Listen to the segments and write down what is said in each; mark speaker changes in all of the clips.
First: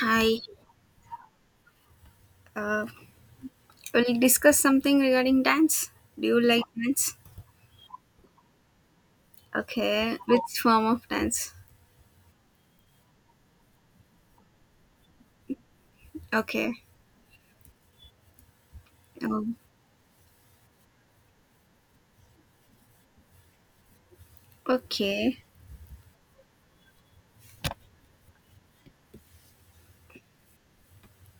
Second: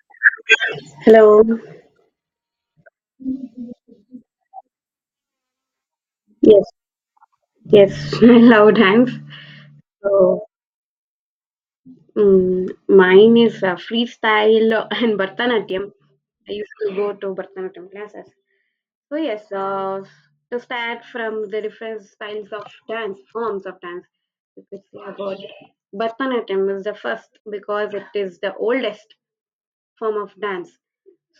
Speaker 1: Hi.
Speaker 2: Hello.
Speaker 1: Uh, will you discuss something regarding dance? Do you like
Speaker 2: Yes,
Speaker 1: dance?
Speaker 2: yes, Hello, times.
Speaker 1: Okay.
Speaker 2: So,
Speaker 1: Which form of dance?
Speaker 2: mine is freestyle and Bharatanatyam. I used
Speaker 1: Okay.
Speaker 2: to go to Bharatanatyam classes. So yes,
Speaker 1: Um,
Speaker 2: to start from the different styles of dance, forms of dance. If we say
Speaker 1: okay.
Speaker 2: about Bharatanatyam is the first because it is the oldest form of dance.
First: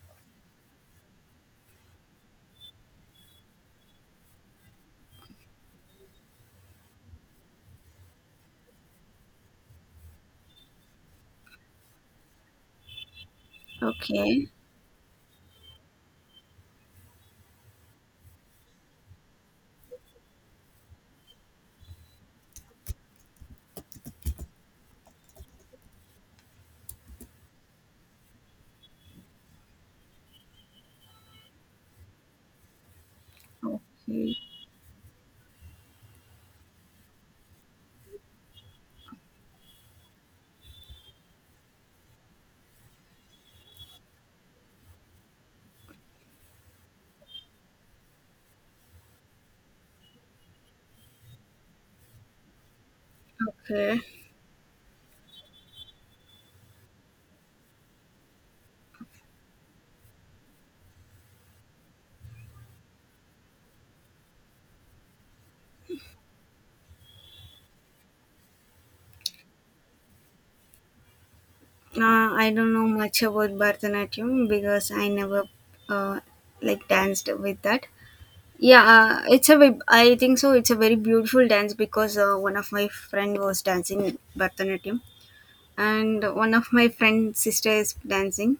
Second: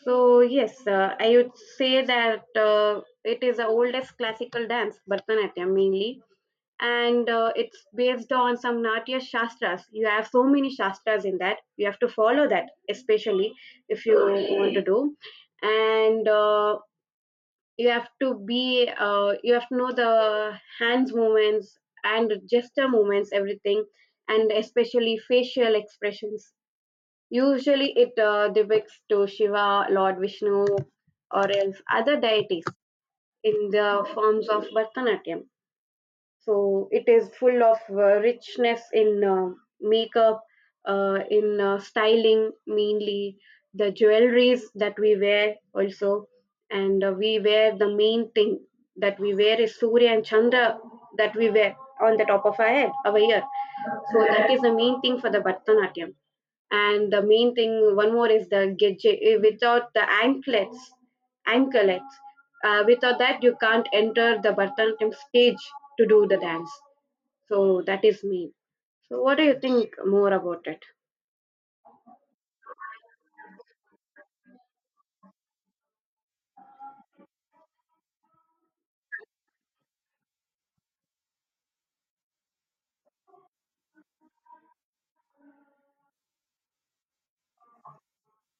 Speaker 2: So yes, I would say that it is the oldest classical dance, Bharatanatyam mainly, and it's based on some Natya Shastras. You have so many Shastras in that. You have to follow that, especially if you
Speaker 1: Okay.
Speaker 2: want to do. And you have to be, you have to know the hands movements and gesture movements, everything, and especially facial expressions. Usually it depicts to Shiva, Lord Vishnu, or else other deities in the
Speaker 1: Okay.
Speaker 2: forms of Bharatanatyam. So it is full of richness in makeup, in styling, mainly the jewelries that we wear also, and we wear the main thing that we wear is surya and chandra that we wear on the top of our head our ear,
Speaker 1: Okay.
Speaker 2: so that is the main thing for the Bharatanatyam. And the main thing one more is the gedje, without the anklets, without that you can't enter the Bharatanatyam stage to do the dance. So that is me. So what do you think more about it?
Speaker 1: I don't know much about Bharatanatyam because I never uh, like danced with that. Yeah, I think so. It's a very beautiful dance because one of my friend was dancing Bharatanatyam, and one of my friend sister is dancing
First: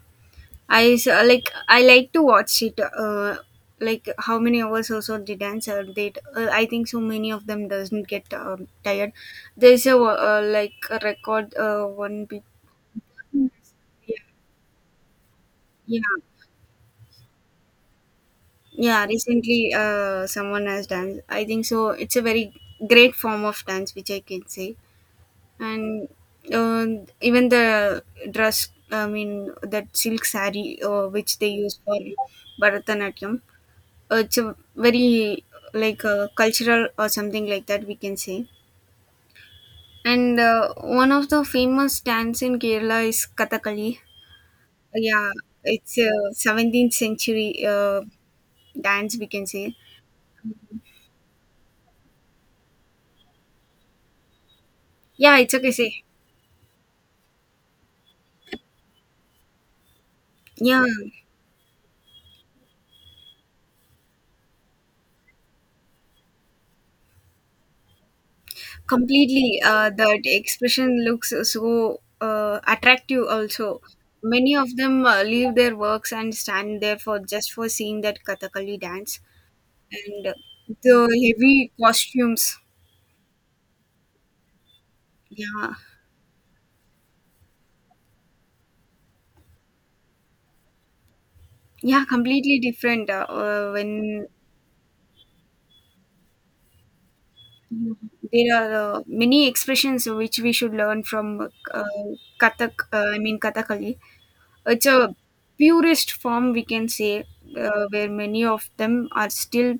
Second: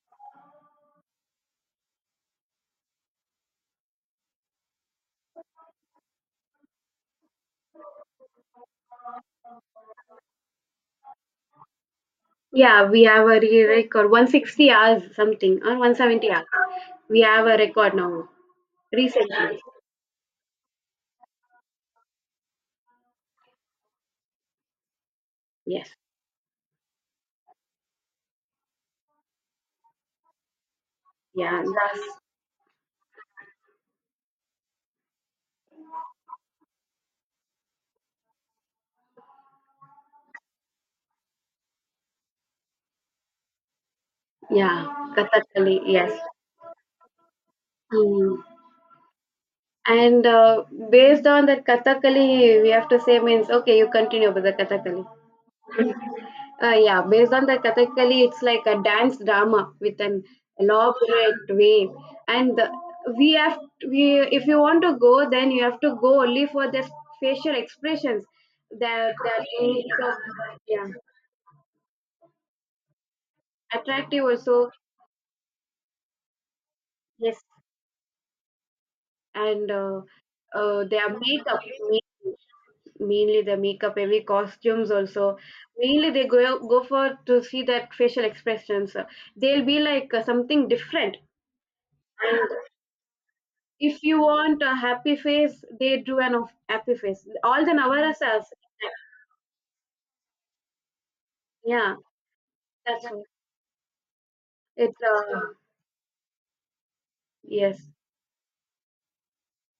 Speaker 1: like I like to watch it. Like how many hours also they dance? They I think so many of them doesn't get tired. There's a like a record.
Speaker 2: Yeah, we have a record
Speaker 1: Yeah,
Speaker 2: 160 hours something, or
Speaker 1: yeah,
Speaker 2: 170 hours. We have a record now
Speaker 1: yeah.
Speaker 2: recently.
Speaker 1: Recently, someone has danced. I think so. It's a very great form of dance which I can say,
Speaker 2: Yes.
Speaker 1: and uh, even the dress. I mean that silk sari which they
Speaker 2: Yeah.
Speaker 1: use for
Speaker 2: That's,
Speaker 1: Bharatanatyam, it's a very like cultural or something like that, we can say. And one of the famous dance in Kerala is Kathakali.
Speaker 2: yeah.
Speaker 1: Yeah,
Speaker 2: Kathakali.
Speaker 1: it's a
Speaker 2: Yes.
Speaker 1: 17th century uh,
Speaker 2: Mm.
Speaker 1: dance, we can say.
Speaker 2: And based on that Kathakali, we have to say means, okay. You continue with the Kathakali.
Speaker 1: Yeah, it's okay, say.
Speaker 2: Yeah, based on the Kathakali, it's like a dance drama with an
Speaker 1: Yeah,
Speaker 2: elaborate way, and the, we have we if you want to go, then you have to go only for the facial expressions. That
Speaker 1: completely.
Speaker 2: make of,
Speaker 1: That
Speaker 2: yeah,
Speaker 1: expression looks so attractive also.
Speaker 2: attractive
Speaker 1: Many
Speaker 2: also.
Speaker 1: of them leave their works and stand there for
Speaker 2: Yes,
Speaker 1: just for seeing that Kathakali dance.
Speaker 2: and
Speaker 1: And the
Speaker 2: their makeup,
Speaker 1: heavy
Speaker 2: mainly,
Speaker 1: costumes.
Speaker 2: mainly the makeup, every costumes also.
Speaker 1: Yeah,
Speaker 2: Mainly they go for to see that facial expressions. They'll be like something different.
Speaker 1: yeah, completely different.
Speaker 2: If you
Speaker 1: When
Speaker 2: want a happy face, they drew an of happy face. All the Navaras,
Speaker 1: there are many expressions which we should learn from
Speaker 2: yeah,
Speaker 1: Kathak,
Speaker 2: that's
Speaker 1: I
Speaker 2: all.
Speaker 1: mean Kathakali. It's
Speaker 2: It's
Speaker 1: a purest form, we can say,
Speaker 2: yes.
Speaker 1: where many of them are still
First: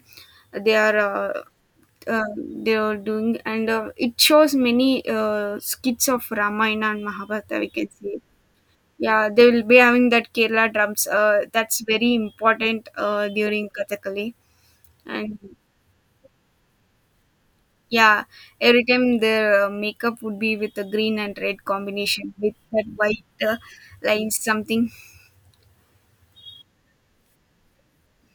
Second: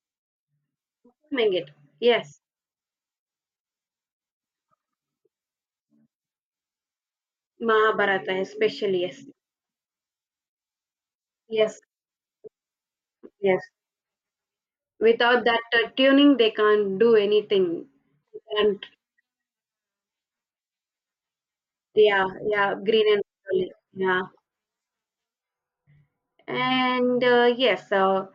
Speaker 1: they are uh,
Speaker 2: Mengit.
Speaker 1: uh,
Speaker 2: Yes.
Speaker 1: they are doing, and it shows many skits of Ramayana and Mahabharata. We can say.
Speaker 2: Mahabharata especially, yes,
Speaker 1: Yeah, they will be having that Kerala drums.
Speaker 2: yes,
Speaker 1: That's very important
Speaker 2: yes.
Speaker 1: during Kathakali. And
Speaker 2: Without that tuning, they can't do anything.
Speaker 1: yeah,
Speaker 2: And
Speaker 1: every time their makeup would be with a green and red
Speaker 2: yeah,
Speaker 1: combination with
Speaker 2: yeah,
Speaker 1: that
Speaker 2: green and
Speaker 1: white,
Speaker 2: Loli, yeah,
Speaker 1: lines something.
Speaker 2: and yes.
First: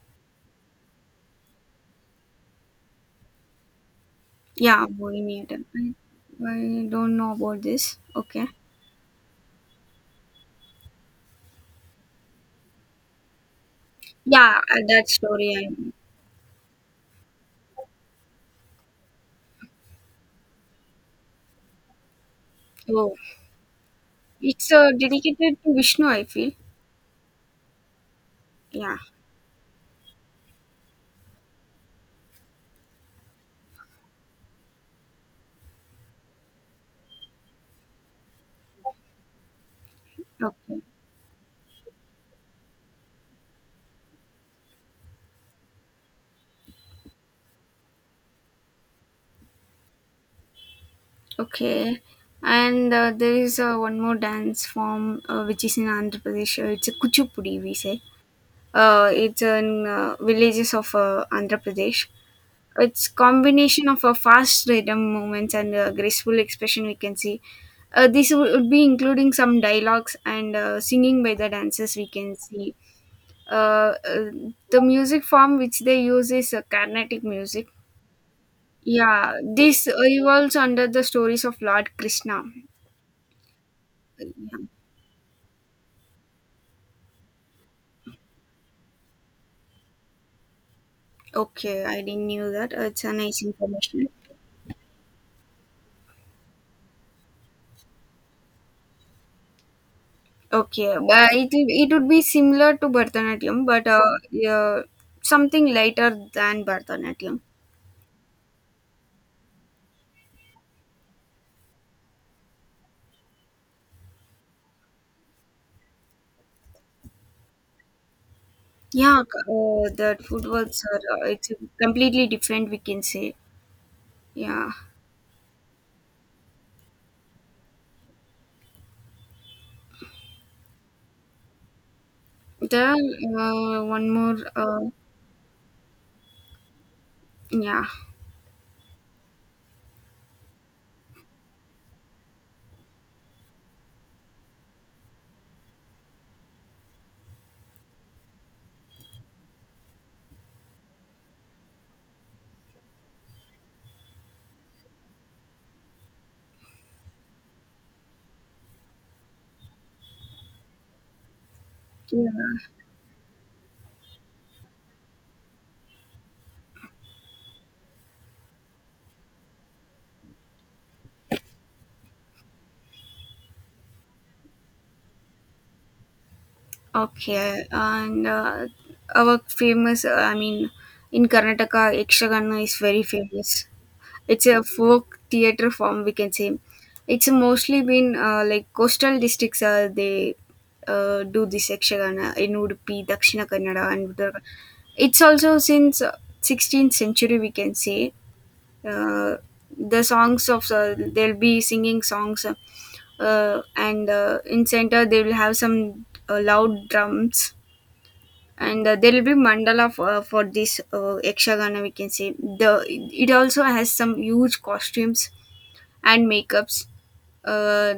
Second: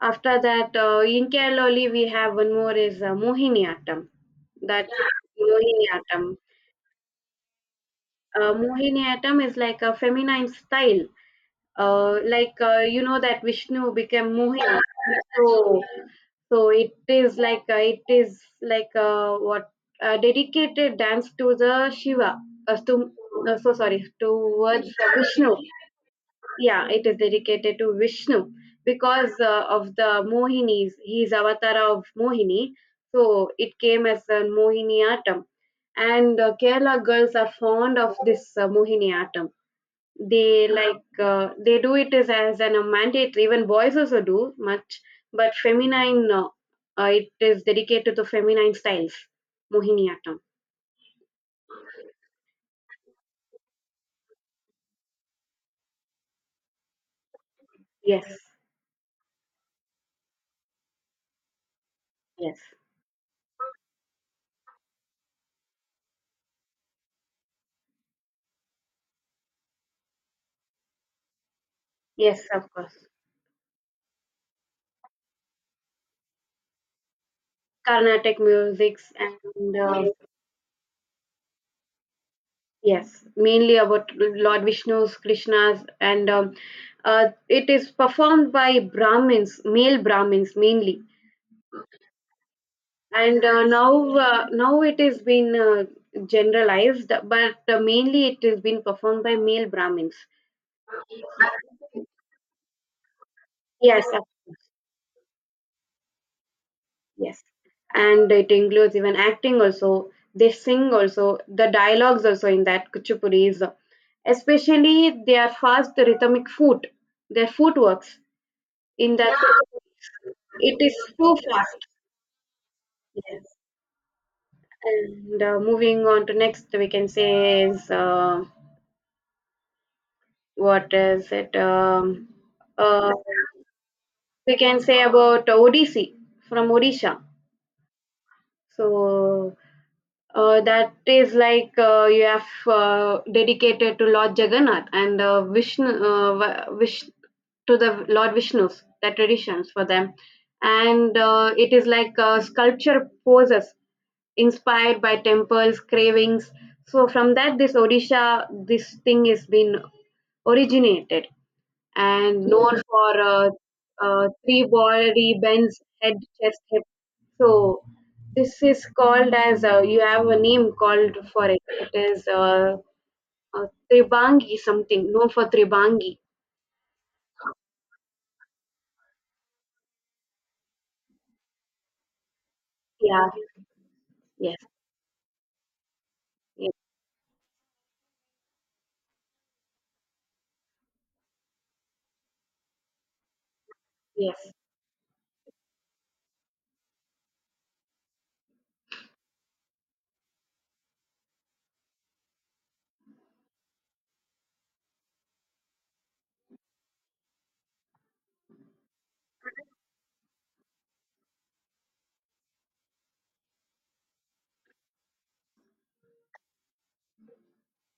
Speaker 2: After that, in Kerala, we have one more is Mohiniyattam.
Speaker 1: Yeah,
Speaker 2: That
Speaker 1: Bohemian. Rhapsody.
Speaker 2: Mohiniyattam.
Speaker 1: I don't know about this. Okay.
Speaker 2: Mohiniyattam is like a feminine style. Like, you know that Vishnu became
Speaker 1: Yeah,
Speaker 2: Mohini,
Speaker 1: that story.
Speaker 2: so
Speaker 1: I
Speaker 2: so it is like, what, dedicated dance to the Shiva.
Speaker 1: know.
Speaker 2: To
Speaker 1: Oh,
Speaker 2: So sorry
Speaker 1: it's
Speaker 2: towards the Vishnu.
Speaker 1: dedicated to Vishnu, I feel.
Speaker 2: Yeah, it is dedicated to Vishnu
Speaker 1: Yeah.
Speaker 2: because of the Mohinis. He is avatar of Mohini, so it came as a Mohiniyattam, and Kerala girls are fond of this Mohiniyattam. They
Speaker 1: Okay.
Speaker 2: like, they do it as, an, a mandate, even boys also do much, but feminine, it is dedicated to feminine styles, Mohiniyattam.
Speaker 1: Okay. And there is one more dance form which is in Andhra Pradesh. It's a Kuchipudi, we say.
Speaker 2: Yes,
Speaker 1: It's in villages of Andhra Pradesh.
Speaker 2: yes,
Speaker 1: It's combination of a fast rhythm movements and a graceful expression, we can see. Would be including some dialogues and singing by the dancers, we can
Speaker 2: yes, of
Speaker 1: see.
Speaker 2: course.
Speaker 1: Uh, uh, the music form which they use is Carnatic music.
Speaker 2: Carnatic musics,
Speaker 1: Yeah,
Speaker 2: and
Speaker 1: this evolves under the stories of Lord Krishna.
Speaker 2: yes, mainly about
Speaker 1: Yeah.
Speaker 2: Lord Vishnu's Krishna's, and it is performed by brahmins, male brahmins mainly.
Speaker 1: Okay, I didn't knew that. It's a
Speaker 2: And
Speaker 1: nice
Speaker 2: now
Speaker 1: information.
Speaker 2: uh, now it has been generalized, but mainly it has been performed by male brahmins.
Speaker 1: Okay, but it would be similar to Bharatanatyam, but
Speaker 2: Yes, of course.
Speaker 1: yeah, something lighter than Bharatanatyam.
Speaker 2: Yes, and it includes even acting also, they sing also, the dialogues also in that Kuchipudi, is especially their fast rhythmic foot their footworks in
Speaker 1: Yeah,
Speaker 2: that
Speaker 1: the
Speaker 2: Kuchipudi.
Speaker 1: footworks
Speaker 2: It is
Speaker 1: are
Speaker 2: so
Speaker 1: it's
Speaker 2: fast,
Speaker 1: completely different. We can say,
Speaker 2: yes.
Speaker 1: yeah.
Speaker 2: And moving on to next, we can say is what is it?
Speaker 1: The
Speaker 2: Uh,
Speaker 1: One more,
Speaker 2: we can say about Odissi from Odisha.
Speaker 1: yeah,
Speaker 2: So that is like, you have dedicated to Lord Jagannath and Vishnu, Vish, to the Lord Vishnu's, the traditions for them. And it is like sculpture poses inspired by temples, cravings. So from that, this Odisha, this thing has been originated and
Speaker 1: yeah.
Speaker 2: known for three body bends, head, chest, hip. So this is called as, you have a name called for it. It is, uh, tribangi, something known for tribangi.
Speaker 1: Okay, and our famous, I mean, in Karnataka, Ekshagana is very
Speaker 2: Yeah,
Speaker 1: famous. It's
Speaker 2: yes,
Speaker 1: a folk theater form, we can say.
Speaker 2: yes,
Speaker 1: It's mostly been like coastal districts. They do this Yakshagana in Udupi, Dakshina Kannada, and Uttara.
Speaker 2: yes,
Speaker 1: It's also since 16th century, we can say. Uh, the songs of they'll be singing songs, and in center they will have some loud drums, and there will be mandala for this Yakshagana, we can say. The it also has some huge costumes and makeups, uh,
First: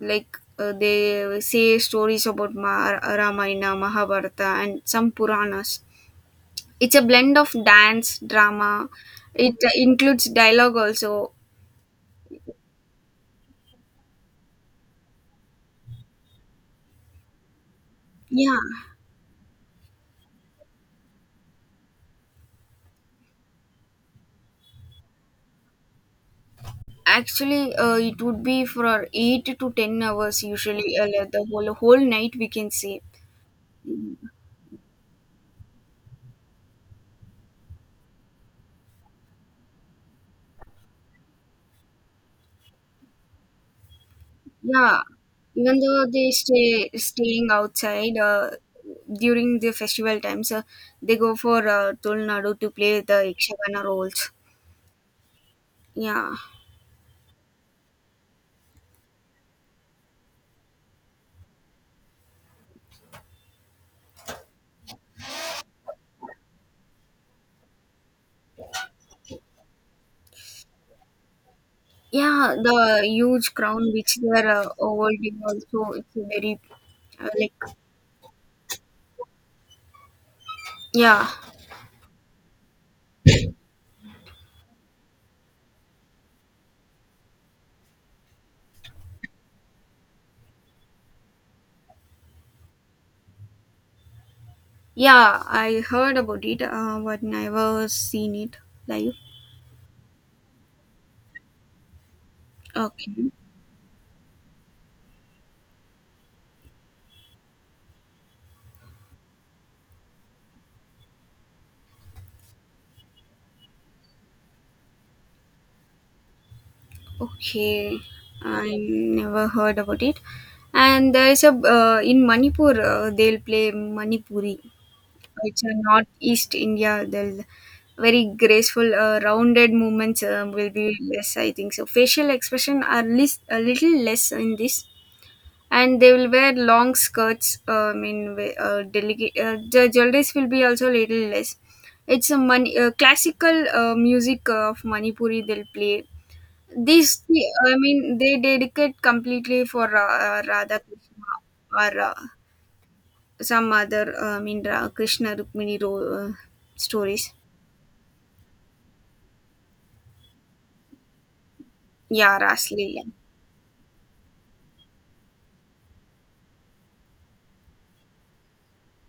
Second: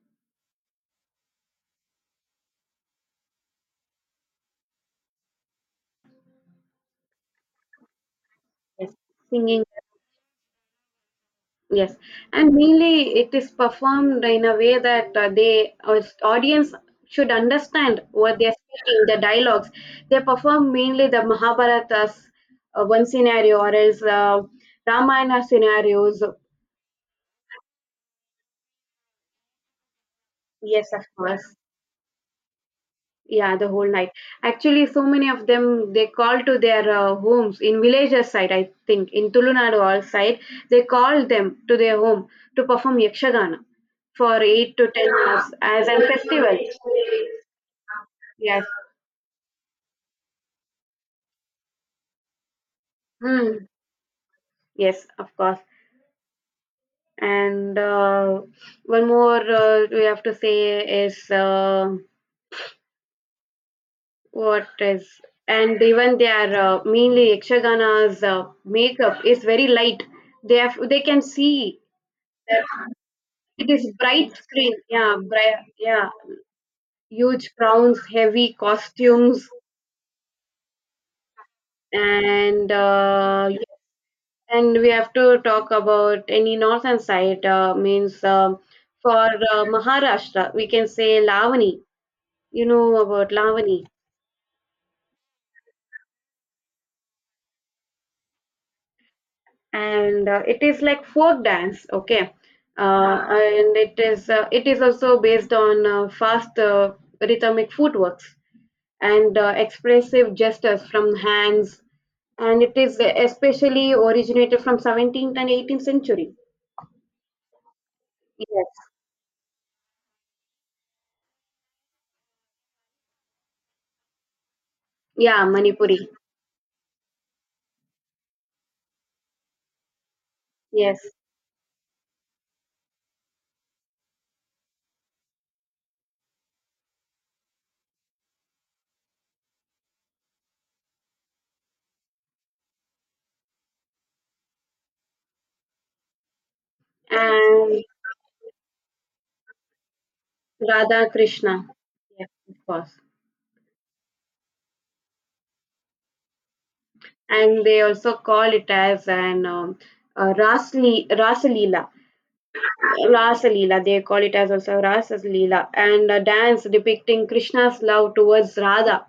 Speaker 1: like they say stories about Ramayana, Mahabharata, and some Puranas. It's a blend of dance drama.
Speaker 2: yes.
Speaker 1: It
Speaker 2: Singing.
Speaker 1: includes dialogue also.
Speaker 2: Yes, and mainly it is performed in a way that, they our audience should understand what they are
Speaker 1: Yeah,
Speaker 2: speaking, the dialogues. They perform mainly the Mahabharata's one scenario, or else Ramayana scenarios.
Speaker 1: actually it would be for 8 to 10 hours,
Speaker 2: Yes,
Speaker 1: usually
Speaker 2: of
Speaker 1: the
Speaker 2: course.
Speaker 1: whole night, we can say.
Speaker 2: Yeah, the whole night. Actually, so many of them, they call to their homes in villages side. I think in Tulunadu all side, they call them to their home to perform yakshagana for eight to
Speaker 1: Yeah,
Speaker 2: ten hours
Speaker 1: even
Speaker 2: as a
Speaker 1: though they
Speaker 2: festival.
Speaker 1: stay staying outside
Speaker 2: Yes.
Speaker 1: during the festival times, they go for Tulnadu to play the
Speaker 2: Mm.
Speaker 1: Ikshagana roles.
Speaker 2: Yes, of course.
Speaker 1: Yeah,
Speaker 2: And one more we have to say is what is, and even their mainly yakshagana's makeup is very light. They can see.
Speaker 1: yeah, the huge
Speaker 2: It
Speaker 1: crown
Speaker 2: is
Speaker 1: which they
Speaker 2: bright
Speaker 1: are
Speaker 2: screen, yeah,
Speaker 1: holding
Speaker 2: bright,
Speaker 1: also
Speaker 2: yeah,
Speaker 1: it's very
Speaker 2: huge
Speaker 1: like
Speaker 2: crowns, heavy costumes.
Speaker 1: yeah,
Speaker 2: And yes, and we have to talk about any northern side, means, for Maharashtra, we can say Lavani. You know about Lavani?
Speaker 1: yeah. I heard about it, but never seen it live.
Speaker 2: And it is like folk dance, okay.
Speaker 1: Okay.
Speaker 2: Ah, and it is also based on fast, rhythmic footworks, and expressive gestures from hands, and it is especially originated from 17th and 18th century.
Speaker 1: Okay, I
Speaker 2: Yes.
Speaker 1: never heard about it. And there is a in Manipur they'll play Manipuri.
Speaker 2: Yeah,
Speaker 1: It's a
Speaker 2: Manipuri.
Speaker 1: northeast India. They'll very graceful, rounded movements will be
Speaker 2: Yes,
Speaker 1: less. I think so. Facial expression are least a little less in this, and they will wear long skirts. I mean, delicate. The jewelries will be also little less. It's a classical music of Manipuri. They'll play these, I
Speaker 2: and
Speaker 1: mean, they dedicate completely for Radha
Speaker 2: Radha
Speaker 1: Krishna
Speaker 2: Krishna.
Speaker 1: or
Speaker 2: Yes, of course.
Speaker 1: some other, I mean, Krishna Rukmini stories.
Speaker 2: And they also call it as an, Rasalila,
Speaker 1: Yeah, Rasleela.
Speaker 2: Rasa Leela. They call it as also Rasa Leela, and a dance depicting Krishna's love towards Radha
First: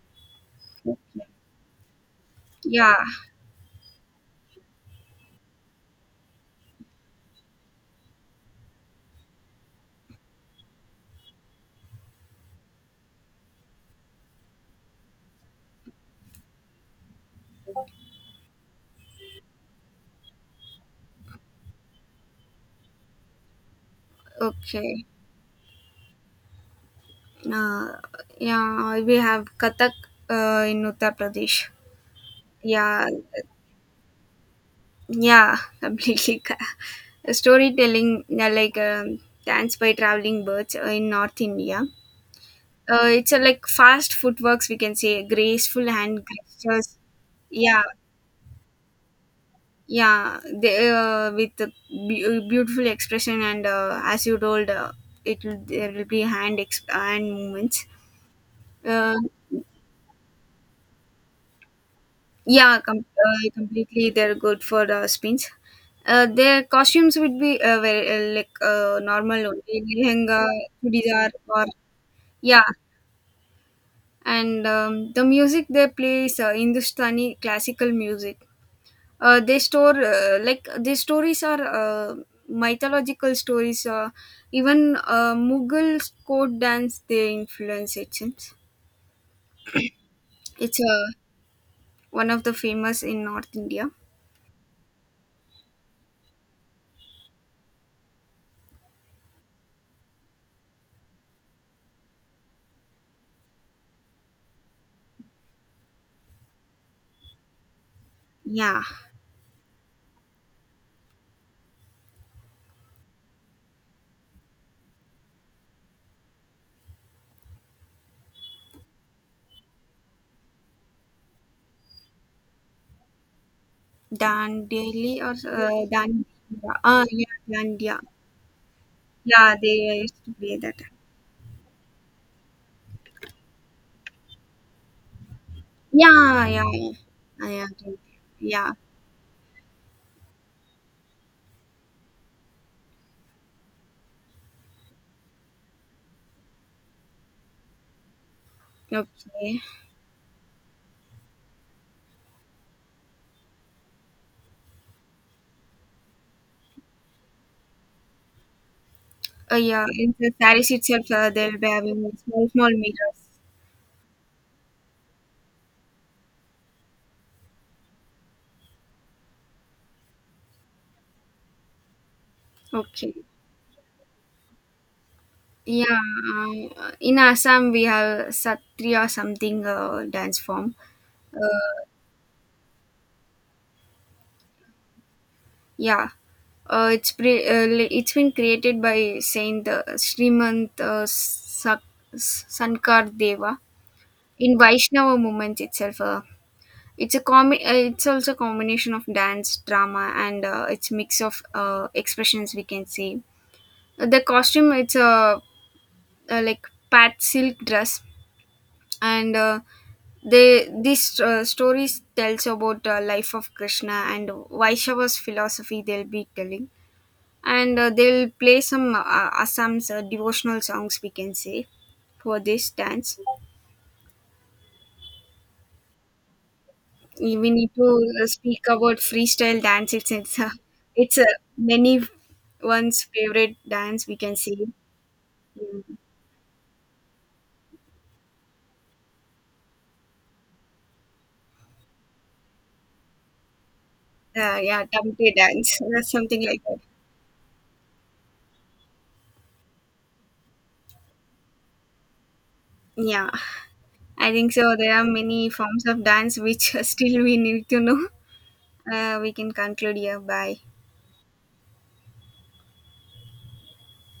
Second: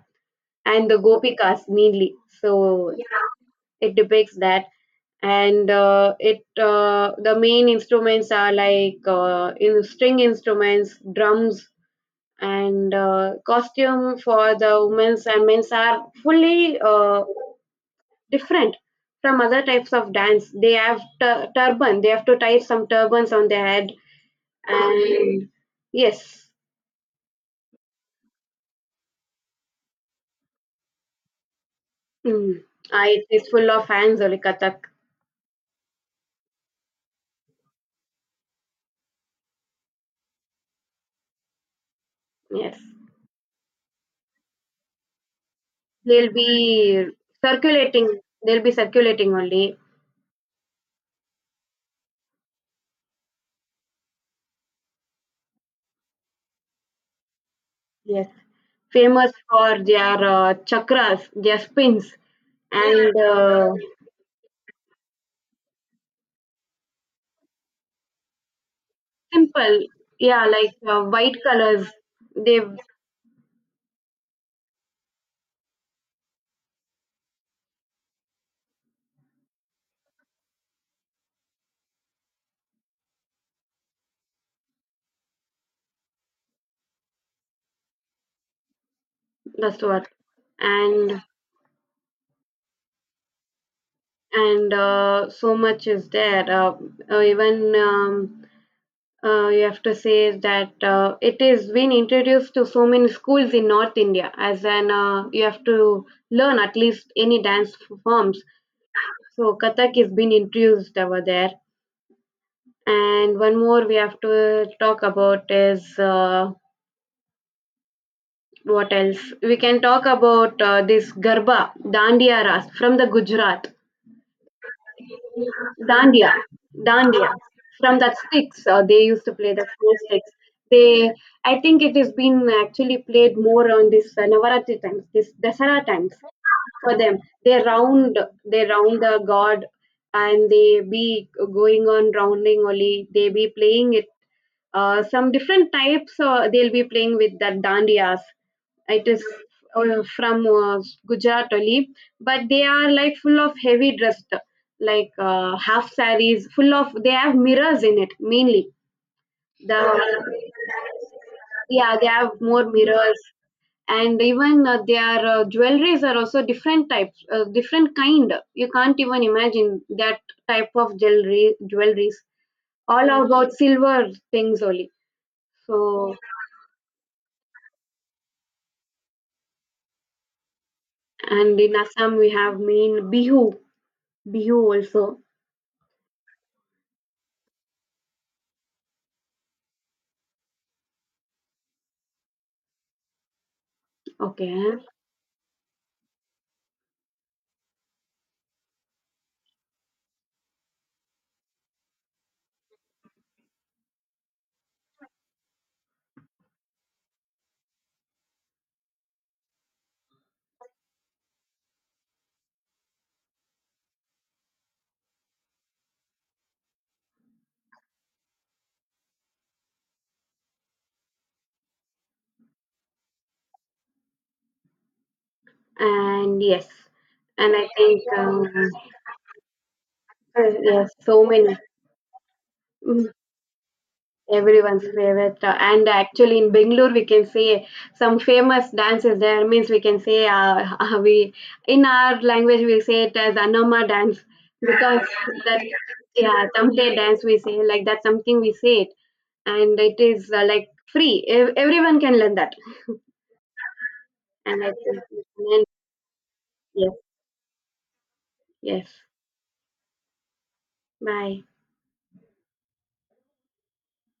Speaker 2: and the Gopikas mainly. So
Speaker 1: Yeah,
Speaker 2: it depicts that. And it the main instruments are like, in string instruments, drums, and costume for the women's and men's are fully different from other types of dance. They have turban. They have to tie some turbans on their head.
Speaker 1: okay.
Speaker 2: And yes,
Speaker 1: Uh, yeah, we have Kathak in Uttar Pradesh.
Speaker 2: mm,
Speaker 1: Yeah,
Speaker 2: it is full of fans, only Kathak.
Speaker 1: yeah, completely. Storytelling, yeah, like dance by traveling birds in North India.
Speaker 2: Yes,
Speaker 1: It's a like fast footworks, we can say, graceful hand
Speaker 2: they'll
Speaker 1: gestures.
Speaker 2: be
Speaker 1: Yeah,
Speaker 2: circulating. They'll be circulating only.
Speaker 1: yeah. They, with the beautiful expression, and as you told, it will there will be hand movements.
Speaker 2: Yes,
Speaker 1: Uh,
Speaker 2: famous for their chakras, their spins.
Speaker 1: yeah,
Speaker 2: And
Speaker 1: completely. They're good for spins. Their costumes would be very like normal only
Speaker 2: simple, yeah,
Speaker 1: lehenga,
Speaker 2: like,
Speaker 1: chudidar,
Speaker 2: white
Speaker 1: or
Speaker 2: colors. They,
Speaker 1: yeah. And the music they play is Hindustani classical music. They store like these stories are mythological stories. Even Mughal court dance they influence. It seems
Speaker 2: that's what.
Speaker 1: it's
Speaker 2: And
Speaker 1: one of the famous in North India.
Speaker 2: and so much is there. Even, you have to say that it is been introduced to so many schools in North India. As an You have to learn at least any dance forms.
Speaker 1: Yeah,
Speaker 2: So Kathak is been introduced over there. And one more we have to talk about is, what else? We can talk about, this Garba, Dandiya Ras from the Gujarat.
Speaker 1: Dandeli or
Speaker 2: Dandiya,
Speaker 1: Dandiya. Ah,
Speaker 2: dandiya.
Speaker 1: yeah,
Speaker 2: From
Speaker 1: Dandiya.
Speaker 2: that sticks, they used to play
Speaker 1: Yeah,
Speaker 2: the four
Speaker 1: they used
Speaker 2: sticks.
Speaker 1: to play that.
Speaker 2: They, I think it has been actually played more on this Navaratri times, this Dasara times
Speaker 1: Yeah, yeah, yeah.
Speaker 2: for them.
Speaker 1: I
Speaker 2: They
Speaker 1: agree.
Speaker 2: round, they
Speaker 1: Yeah.
Speaker 2: round the god, and they be going on rounding only. They be playing it, some different types, they'll be playing with that dandiyas. It is,
Speaker 1: Okay.
Speaker 2: from Gujarat only. But they are like full of heavy dressed, like, half sarees, full of they have mirrors in it mainly.
Speaker 1: Yeah, in the
Speaker 2: The
Speaker 1: Paris itself, they'll be
Speaker 2: Yeah, they
Speaker 1: having
Speaker 2: have
Speaker 1: small,
Speaker 2: more
Speaker 1: small
Speaker 2: mirrors.
Speaker 1: mirrors.
Speaker 2: And even their jewelries are also different types, different kind. You can't even imagine that type of jewelry jewelries, all
Speaker 1: Okay.
Speaker 2: about silver things only.
Speaker 1: Yeah,
Speaker 2: So,
Speaker 1: I, in Assam we have Satriya something dance form.
Speaker 2: and in
Speaker 1: Uh,
Speaker 2: Assam we have main Bihu, Bihu also.
Speaker 1: yeah, it's been created by Saint Srimant Sankar Deva in
Speaker 2: Okay,
Speaker 1: Vaishnava movement itself. It's a com- uh, It's also combination of dance, drama, and it's mix of expressions, we can see. The costume it's a, like pat silk dress and. They these stories tells about life of Krishna and Vaishnava's philosophy. They'll be telling, and they'll play some Assam's devotional songs. We can say, for this dance,
Speaker 2: and yes,
Speaker 1: we
Speaker 2: and I
Speaker 1: need to
Speaker 2: think,
Speaker 1: speak about freestyle dance. It's it's a,
Speaker 2: yes,
Speaker 1: it's
Speaker 2: so
Speaker 1: a
Speaker 2: many.
Speaker 1: many one's
Speaker 2: Mm,
Speaker 1: favorite dance. We can say.
Speaker 2: everyone's favorite, and
Speaker 1: Mm.
Speaker 2: actually in Bangalore we can say some famous dances there. Means we can say, we in our language we say it as Anoma dance,
Speaker 1: Yeah,
Speaker 2: because
Speaker 1: tamte
Speaker 2: that.
Speaker 1: dance,
Speaker 2: Yeah,
Speaker 1: something like that.
Speaker 2: someday dance, we say, like, that's something we say it. And it is like free. Everyone can learn that.
Speaker 1: Yeah, I think
Speaker 2: And I
Speaker 1: so. There
Speaker 2: think
Speaker 1: are many forms of dance which
Speaker 2: yes,
Speaker 1: still we need to know.
Speaker 2: yes.
Speaker 1: We can conclude here. Bye.
Speaker 2: Bye.